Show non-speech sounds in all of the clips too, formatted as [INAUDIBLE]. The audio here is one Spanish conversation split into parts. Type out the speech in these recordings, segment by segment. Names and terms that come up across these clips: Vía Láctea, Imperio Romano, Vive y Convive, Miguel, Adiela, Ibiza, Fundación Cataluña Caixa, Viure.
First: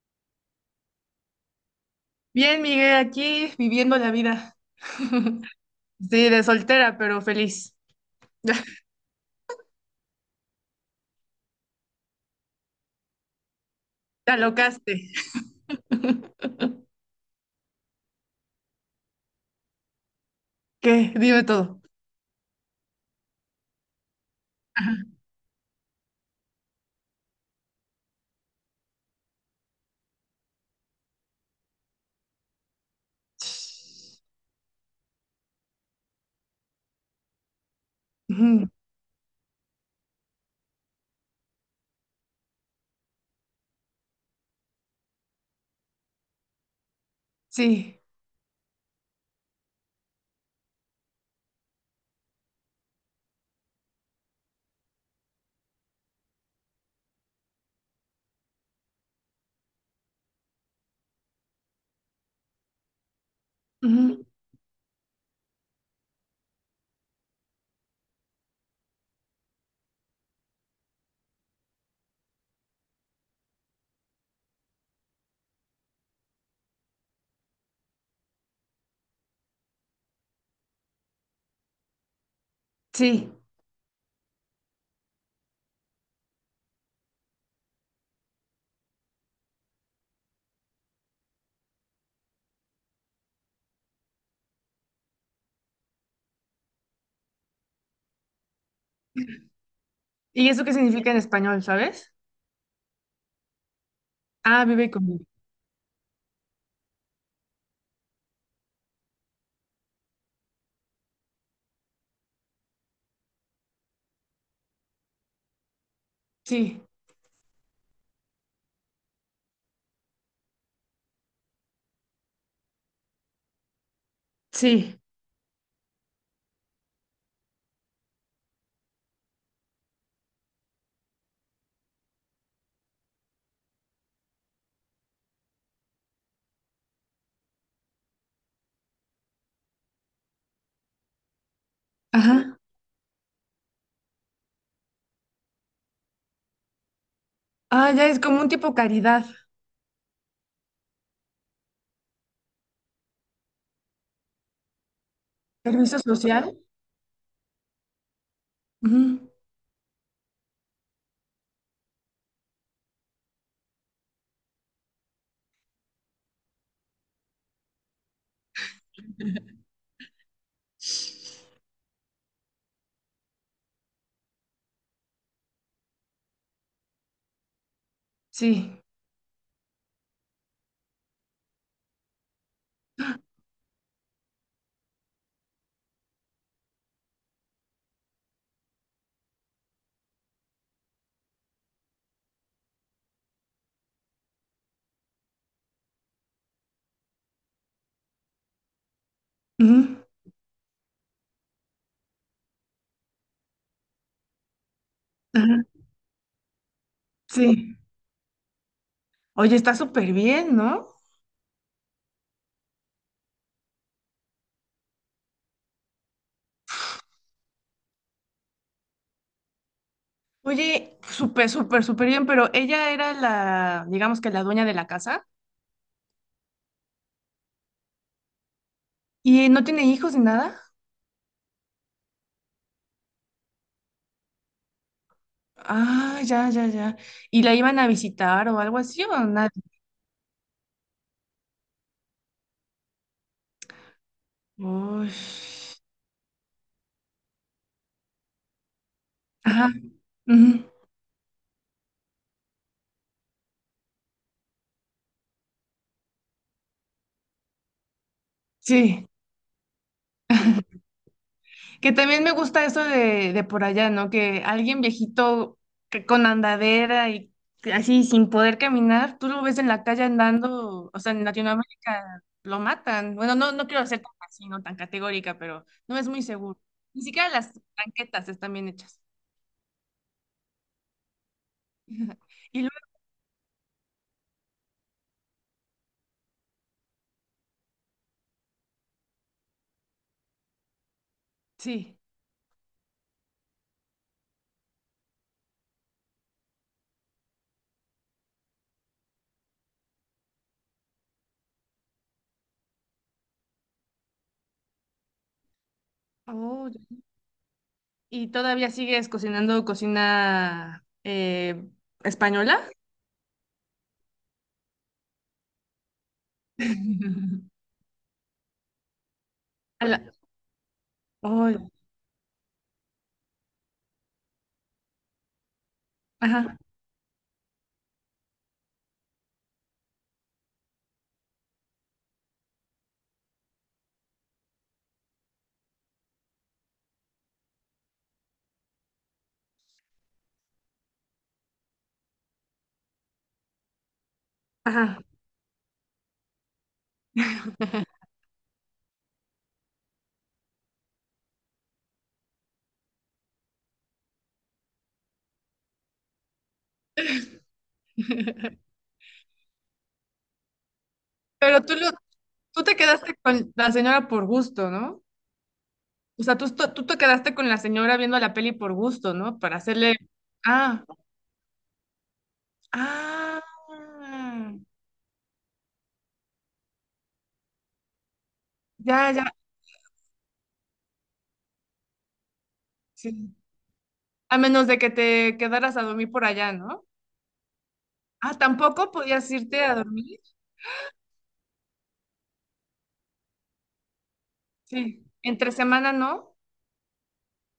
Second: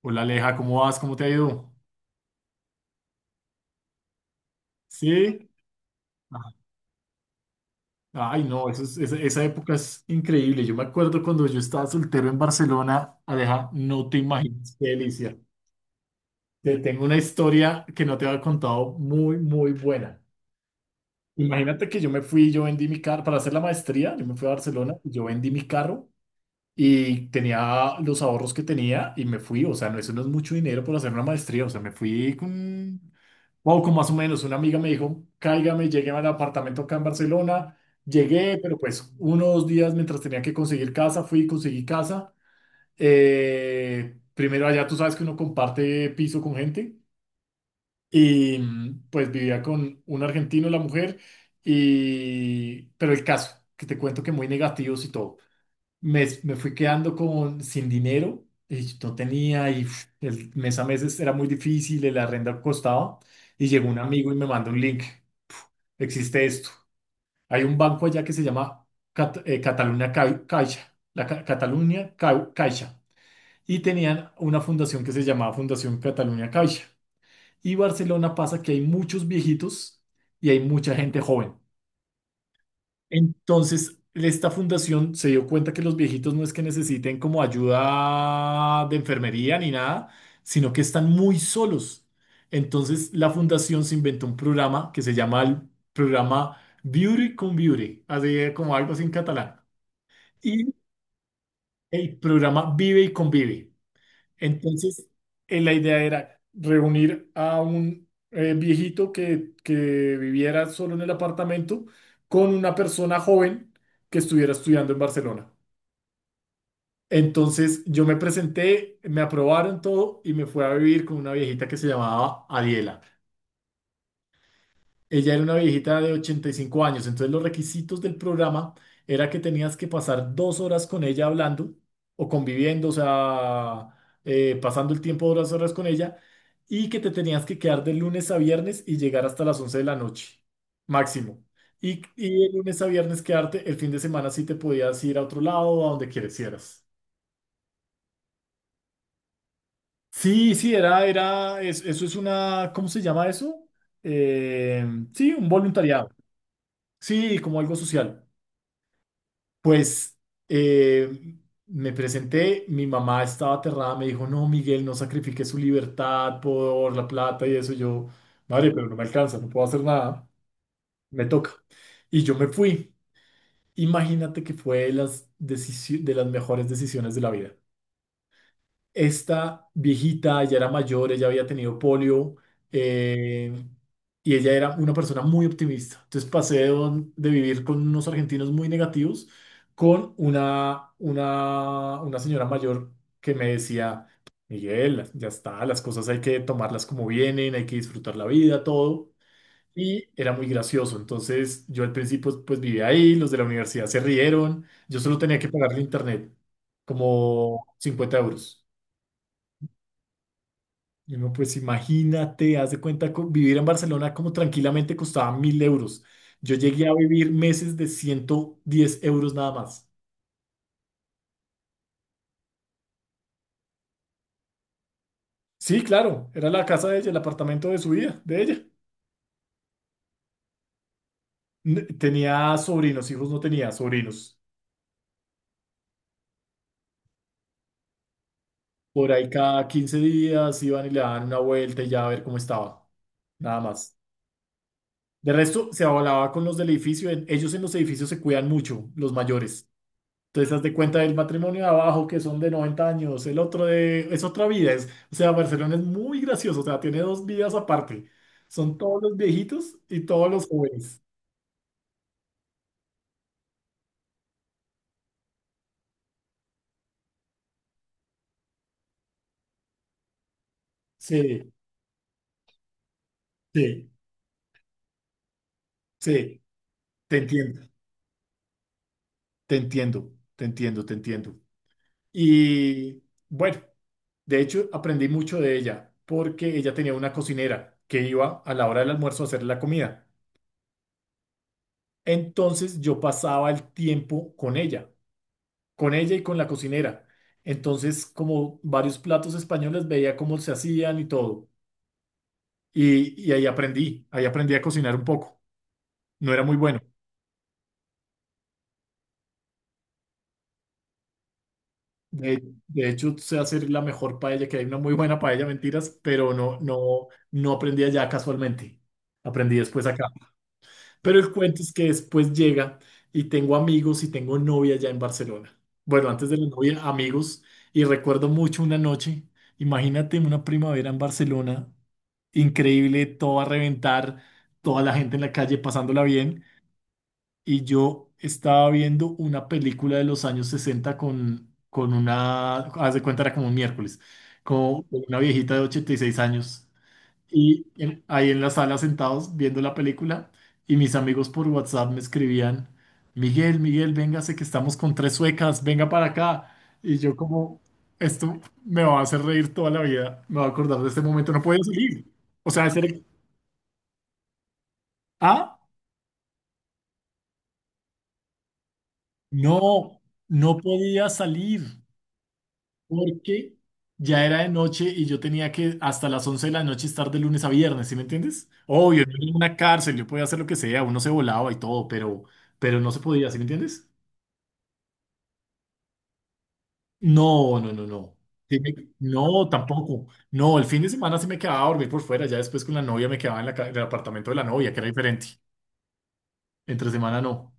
Hola Aleja, ¿cómo vas? ¿Cómo te ha ido? Bien, Miguel, aquí viviendo la vida. ¿Sí? [LAUGHS] Sí, de Ah, soltera, pero feliz. ay, no, esa época es increíble. Yo me acuerdo cuando yo estaba soltero en Barcelona, Aleja, no te Te imaginas qué alocaste. delicia. Te tengo una historia que no te había contado muy, muy buena. ¿Qué? Dime todo. Imagínate que yo me fui, yo vendí mi carro para hacer la maestría, yo me fui a Barcelona, Ajá. yo vendí mi carro. Y tenía los ahorros que tenía y me fui. O sea, no, eso no es mucho dinero por hacer una maestría. O sea, me fui con poco más o menos. Una amiga me dijo, cáigame, llegué al apartamento acá en Barcelona. Llegué, Ujú. pero pues unos días mientras tenía que conseguir casa, fui y conseguí casa. Primero allá tú sabes que uno comparte piso con gente. Sí. Y pues vivía con un argentino, la mujer, pero el caso, que te cuento que muy negativos y todo me fui quedando con sin dinero, y no tenía, y uf, el mes a mes era muy difícil, el arrendo costaba, y llegó un Ujú. amigo y me mandó un link. Existe esto. Hay un banco allá que se llama Cataluña Caixa, la Cataluña Caixa, y tenían una fundación que se llamaba Fundación Cataluña Caixa. Y Barcelona pasa que hay muchos viejitos y hay mucha gente joven. Sí. Entonces, esta fundación se dio cuenta que los viejitos no es que necesiten como ayuda de enfermería ni nada, sino que están muy solos. Entonces, la fundación se inventó un programa que se llama el programa Beauty con Beauty, así como algo así en catalán. ¿Y eso qué Y significa en español, sabes? el programa Vive y Convive. Ah, vive Entonces, conmigo. La idea era reunir a un viejito que viviera solo en el apartamento con una persona joven que estuviera estudiando en Barcelona. Sí, Entonces, yo me presenté, me aprobaron todo y me fui a vivir con una viejita que se llamaba Adiela. sí. Ella era una viejita de 85 años, entonces los requisitos del programa era que tenías que pasar 2 horas con ella hablando o conviviendo, o sea, pasando el tiempo de 2 horas con ella y que te tenías que quedar de lunes a viernes y llegar hasta las 11 de la noche, máximo. Y de Ajá. lunes a viernes quedarte, el fin de semana sí te podías ir a otro lado o a donde quisieras. Ah, ya es como un tipo caridad. Sí, sí, eso es una, ¿cómo se llama eso? Eh, sí, un Servicio voluntariado. social. Sí, como algo social. Ujú. Pues eh, me presenté, mi mamá estaba aterrada, me dijo, no, Miguel, no sacrifique su libertad por la plata y eso. Yo, madre, pero no me alcanza, no puedo hacer nada, me toca. Y yo me fui. Imagínate que fue de las, de las mejores decisiones de la vida. Sí. Esta viejita ya era mayor, ella había tenido polio eh, y ella era una persona muy optimista. Entonces pasé de, de vivir con unos argentinos muy negativos con una señora mayor que me decía, Miguel, ya está, las cosas hay que tomarlas como vienen, hay que disfrutar la vida, todo. Ujú. Y era muy gracioso. Entonces yo al principio pues vivía ahí, los de la universidad se rieron, yo solo tenía que Ajá. pagarle internet como Sí. 50 euros. Oye, está súper bien, ¿no? Y uno, pues imagínate, haz de cuenta, vivir en Barcelona como tranquilamente costaba 1000 euros. Yo llegué a vivir meses de 110 euros nada más. Oye, súper, súper, súper bien, pero ella era la, digamos que la dueña de la casa Sí, claro, era la casa de ella, el apartamento de su vida, de ella. y no tiene hijos ni nada. Tenía sobrinos, hijos no tenía, sobrinos. Ah, ya, ya, ya. ¿Y la iban a visitar o algo así Por o ahí nada? cada 15 días iban y le daban una vuelta y ya a ver cómo estaba. Nada más. Uy. De resto, se hablaba con los del edificio. Ellos en los edificios se cuidan mucho, los mayores. Ajá. Entonces, haz Ujú. de cuenta del matrimonio de abajo, que son de 90 años, el otro de, es otra vida. Es, o sea, Barcelona es muy gracioso, o sea, tiene dos vidas aparte. Son todos Sí. los viejitos y todos los jóvenes. Que también me gusta eso de por allá, ¿no? Que alguien viejito que con andadera y que así sin poder caminar, tú lo ves en la calle andando, o sea, en Sí, Latinoamérica lo matan. Bueno, no, no quiero sí, ser tan así, no tan categórica, pero no es muy sí, seguro. Ni te siquiera las entiendo, banquetas están bien hechas. te entiendo, te entiendo, te entiendo. [LAUGHS] Y luego, Y bueno, de hecho, aprendí mucho de ella, porque ella tenía una cocinera que iba a la hora del almuerzo a hacer la comida. sí. Entonces, yo pasaba el tiempo con ella, con ella y con la cocinera. Entonces, como varios platos españoles, veía cómo se hacían y todo. Y ahí aprendí a cocinar un poco. No era muy Oh, bueno. ya. ¿Y todavía sigues cocinando cocina De, española? de hecho, sé hacer la mejor paella, que hay una muy buena paella, mentiras, pero no, no, no [LAUGHS] aprendí allá casualmente. Aprendí A después la- acá. Pero el cuento oh, es que después llega y tengo amigos y tengo novia allá en Barcelona. Bueno, antes de la ajá, novia, amigos. Y recuerdo mucho una noche, imagínate una primavera en Barcelona increíble, todo a reventar, toda la gente en la calle pasándola bien. Y yo estaba viendo una película de los años 60 con una, haz de cuenta, era como un miércoles, con ajá. con una viejita de 86 años. Y ahí en la sala sentados viendo la película, y mis amigos por WhatsApp me escribían, Miguel, Miguel, véngase que estamos con tres suecas, venga para acá. Y yo como, esto [LAUGHS] me va a hacer reír toda la vida, me va a acordar de este momento, no podía Pero salir. O tú sea, te ese era. quedaste con la señora por gusto, ¿no? Ah, O sea, tú te quedaste con la señora viendo la peli por gusto, ¿no? No, no Ah, podía salir ah, porque ya era de noche y yo tenía que hasta las 11 de la noche estar de lunes a viernes, ¿sí me entiendes? Obvio, yo ya, era ya, en una cárcel, yo podía hacer lo que sea, uno se volaba y todo, pero no se podía, sí. ¿sí me entiendes? A menos de que te quedaras a dormir por allá, ¿no? No, no, no, no. Ah, tampoco podías No, irte a tampoco. dormir. No, el fin de semana sí me quedaba a dormir por fuera, ya después con la novia me quedaba en la en el apartamento de la novia, que era Sí. diferente. Entre semana, ¿no? Entre semana no.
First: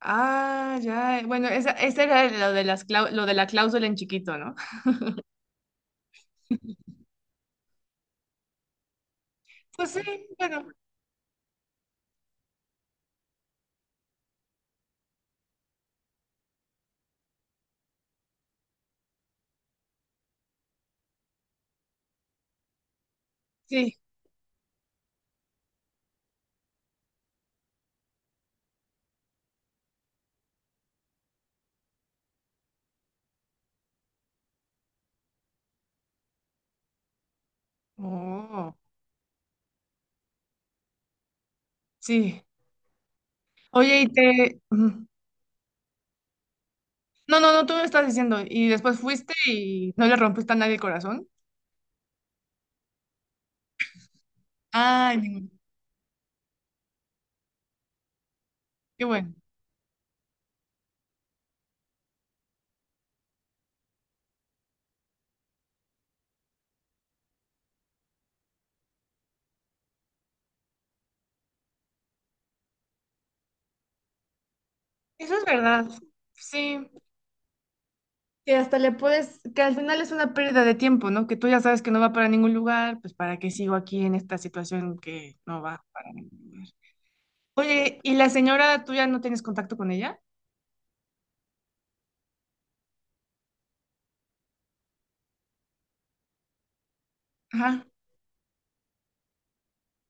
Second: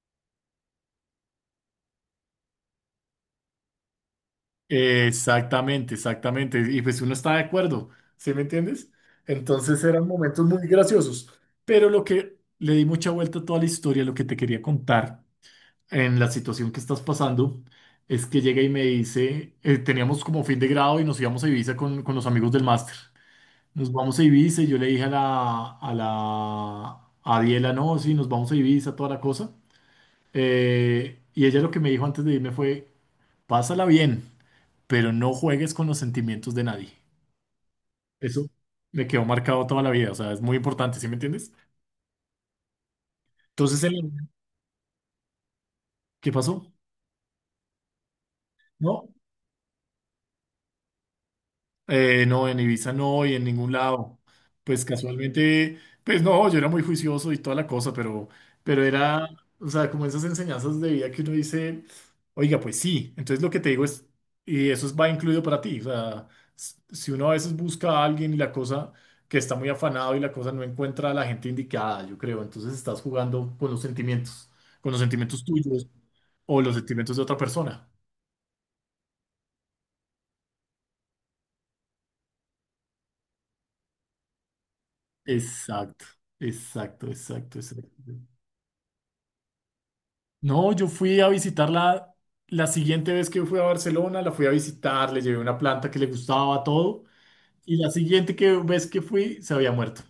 Ah, ya. Bueno, esa era lo de la cláusula en chiquito, ¿no? Exactamente, exactamente. Y pues uno está de acuerdo, ¿sí me entiendes? Entonces Pues sí, eran momentos muy bueno, graciosos. Pero lo que le di mucha vuelta a toda la historia, lo que te quería contar en la situación que estás pasando, es que llega y me dice, teníamos como fin de grado y nos íbamos a Ibiza con los amigos del máster. Nos sí. vamos a Ibiza y yo le dije a a Diela, no, sí, nos vamos a Ibiza, toda la cosa. Y ella lo que me dijo antes de irme fue, pásala bien pero no juegues con los sentimientos de nadie. Eso Oh, me quedó marcado toda la vida, o sea, es muy importante, ¿sí me entiendes? sí. Entonces, Oye, el ¿qué pasó? no, no, no, tú me estás diciendo. Y después No, fuiste y no le rompiste a nadie el corazón. No, en Ibiza no y en ningún lado. Pues Ay, casualmente, pues no, yo era muy juicioso y toda la cosa, pero, pero qué era, bueno. o sea, como esas enseñanzas de vida que uno dice, oiga, pues sí, entonces lo que te digo es, y va incluido para ti, o sea, si uno a veces busca a alguien y la cosa que está muy afanado y la cosa no encuentra a la gente indicada, yo creo, entonces estás jugando con los Eso sentimientos es tuyos verdad. o los Sí. sentimientos de otra persona. Que hasta le puedes, que al final es una pérdida de tiempo, ¿no? Que tú ya sabes que no va para ningún lugar, pues ¿para qué sigo aquí en esta situación que no va Exacto, para ningún lugar? exacto, exacto, Oye, exacto. ¿y la señora tú ya no tienes contacto con ella? No, yo fui a visitarla la siguiente vez que fui a Barcelona, la fui a visitar, le llevé una planta que le gustaba todo y Ajá. Vez que fui se había muerto.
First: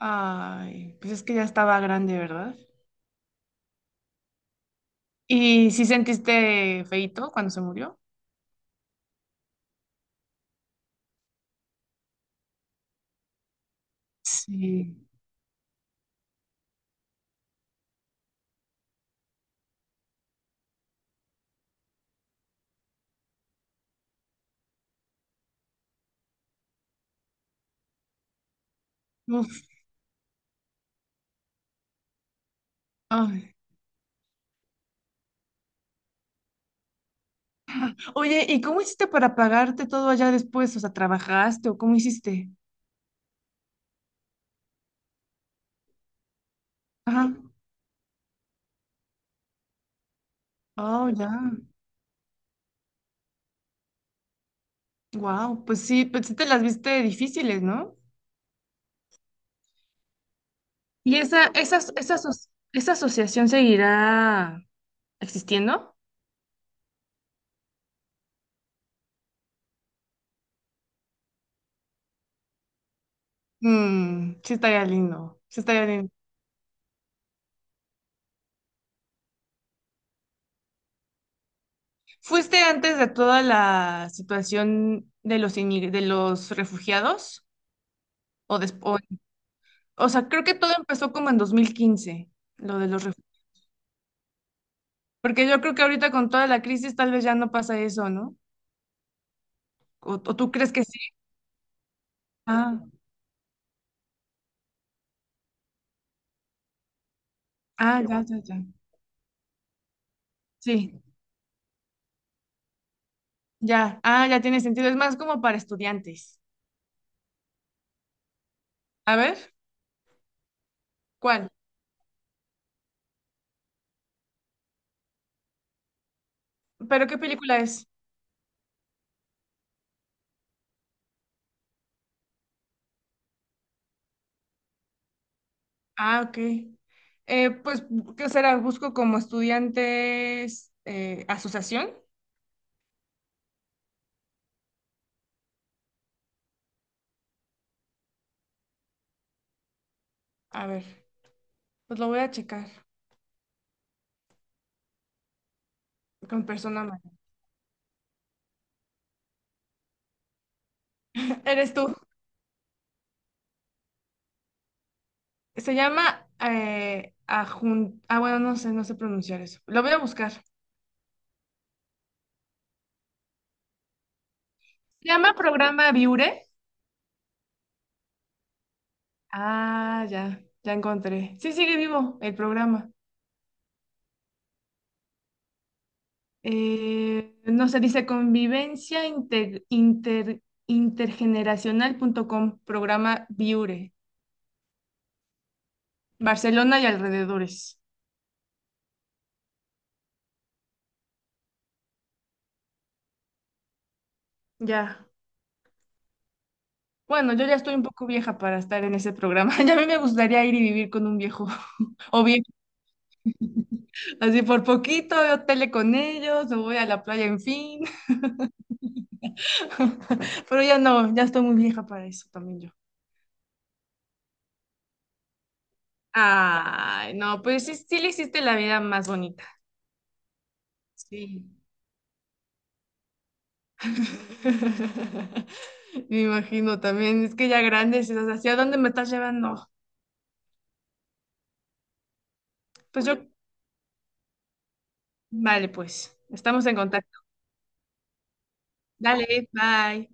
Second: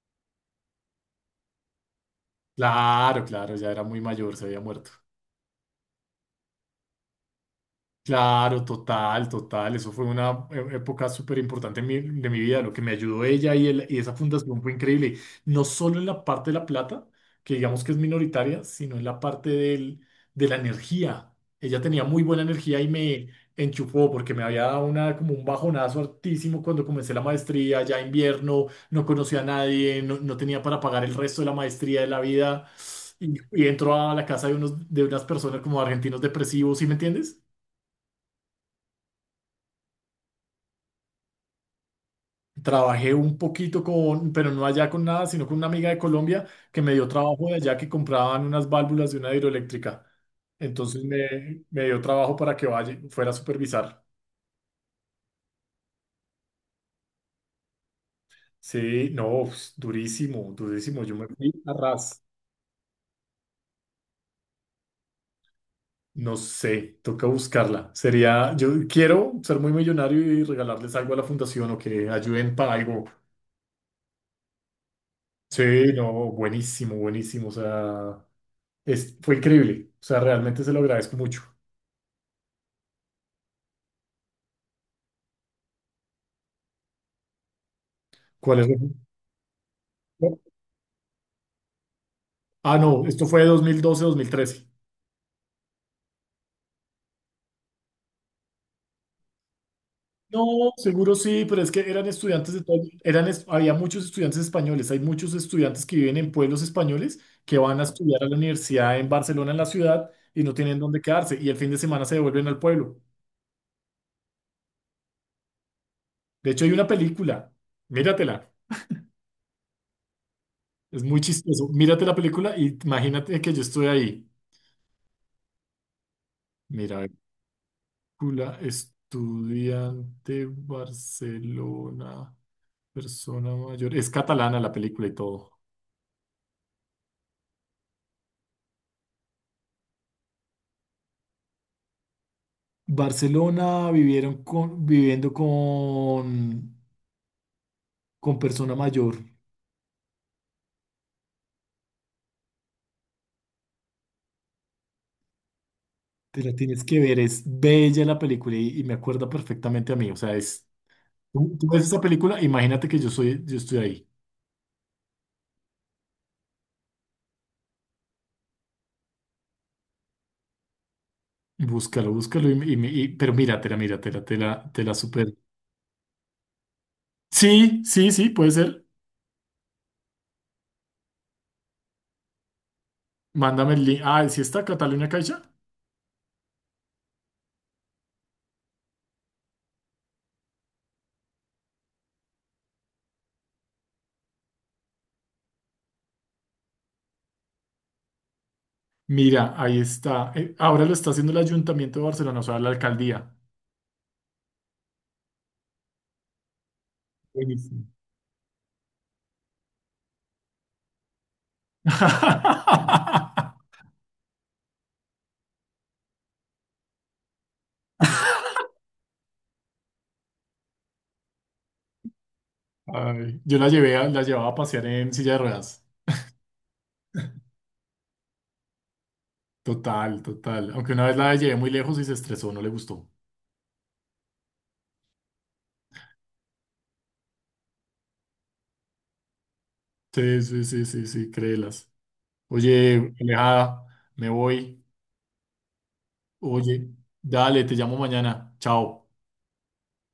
Ay, pues es que ya estaba grande, ¿verdad? Claro, claro, ya era muy mayor, se había muerto. ¿Y si sentiste feíto cuando se murió? Claro, total, total. Eso fue una época súper importante de mi vida. Lo que me ayudó ella y esa fundación fue Sí. increíble. No solo en la parte de la plata, que digamos que es minoritaria, sino en la parte de la energía. Ella tenía muy buena energía y me enchufó porque me había dado una, como un bajonazo altísimo cuando comencé la maestría, ya invierno, no conocía a Uf. nadie, no, no tenía para pagar el resto de la maestría de la vida. Ay. Y entró a la casa de, unos, de unas personas como argentinos depresivos, ¿sí me entiendes? Oye, ¿y cómo hiciste para pagarte todo allá después? O sea, ¿trabajaste o cómo hiciste? Trabajé un poquito con, pero no allá con nada, sino con una amiga de Colombia que me dio Ajá. trabajo de allá que compraban unas válvulas de una hidroeléctrica. Entonces Oh, ya. me dio trabajo para que vaya, fuera a supervisar. Wow, pues sí te las viste difíciles, ¿no? Sí, no, pues, durísimo, durísimo. Yo ¿Y me esa, fui a esa, esa, ras. aso- esa asociación seguirá existiendo? No sé, toca buscarla. Sería, yo quiero ser muy millonario y regalarles algo a la fundación o que ayuden para algo. Mm, sí estaría lindo, sí estaría Sí, lindo. no, buenísimo, buenísimo. O sea, es, fue increíble. O sea, realmente se lo agradezco mucho. ¿Fuiste antes de toda la situación de los refugiados? ¿O ¿Cuál es? después? O sea, creo que todo empezó como en 2015, Ah, lo de no, los esto refugiados. fue 2012, mil trece. Porque yo creo que ahorita con toda la crisis tal vez ya no pasa eso, ¿no? ¿O tú No, crees que sí? seguro sí, pero es que eran estudiantes de todo, Ah, eran, había muchos estudiantes españoles, hay muchos estudiantes que viven en pueblos españoles que van a ah, estudiar ya, a la ya, ya. universidad en Barcelona, en la ciudad, y no tienen dónde Sí, quedarse, y el fin de semana se devuelven al pueblo. ya. Ah, ya tiene sentido. Es más como para estudiantes. De hecho, hay una película, míratela, A ver, es muy ¿cuál? chistoso, mírate la película y imagínate que yo estoy ahí. Mira, ¿Pero qué película es? película, estudiante, Barcelona, persona mayor, es catalana la película y todo. Ah, ok. Pues, ¿qué será? Busco como estudiantes, asociación. Barcelona vivieron con, viviendo con persona mayor. A ver, pues lo voy a checar Te con la tienes persona que ma- ver, es bella la película y me acuerda perfectamente a mí. O sea, es, [LAUGHS] tú Eres ves tú. esa película, imagínate que yo soy, yo estoy ahí. Se llama. Ah, bueno, no sé, no sé pronunciar eso. Lo voy a buscar. Se Búscalo, búscalo, pero míratela, míratela, te la super. llama programa Viure. Sí, sí, sí, puede ser. Ah, ya, ya encontré. Sí, sigue vivo el programa. Mándame el link. Ah, ¿sí está Cataluña Caixa? No se dice convivencia intergeneracional.com, programa Viure, Barcelona y alrededores. Mira, ahí está. Ahora lo está haciendo el Ayuntamiento de Barcelona, o sea, la alcaldía. Ya. Bueno, yo ya estoy un Buenísimo. poco vieja para estar en ese programa. [LAUGHS] Ya a mí me gustaría ir y vivir con un viejo [LAUGHS] o bien, [LAUGHS] así por poquito, yo tele con ellos, me voy a la playa, en fin. [LAUGHS] Pero ya no, ya estoy muy vieja para eso también yo. Ay, yo la llevaba a pasear en silla de ruedas. Ay, no, pues sí, sí le hiciste la vida más bonita. Total, total. Aunque una vez la Sí. llevé muy lejos y se estresó, no le gustó. [LAUGHS] Me imagino también, es que ya grandes, estás, ¿hacia dónde me estás llevando? Sí, sí, sí, sí, sí, créelas. Pues Oye, yo, Alejada, me voy. vale, pues, estamos en Oye, contacto. dale, te llamo mañana. Chao. Dale, bye.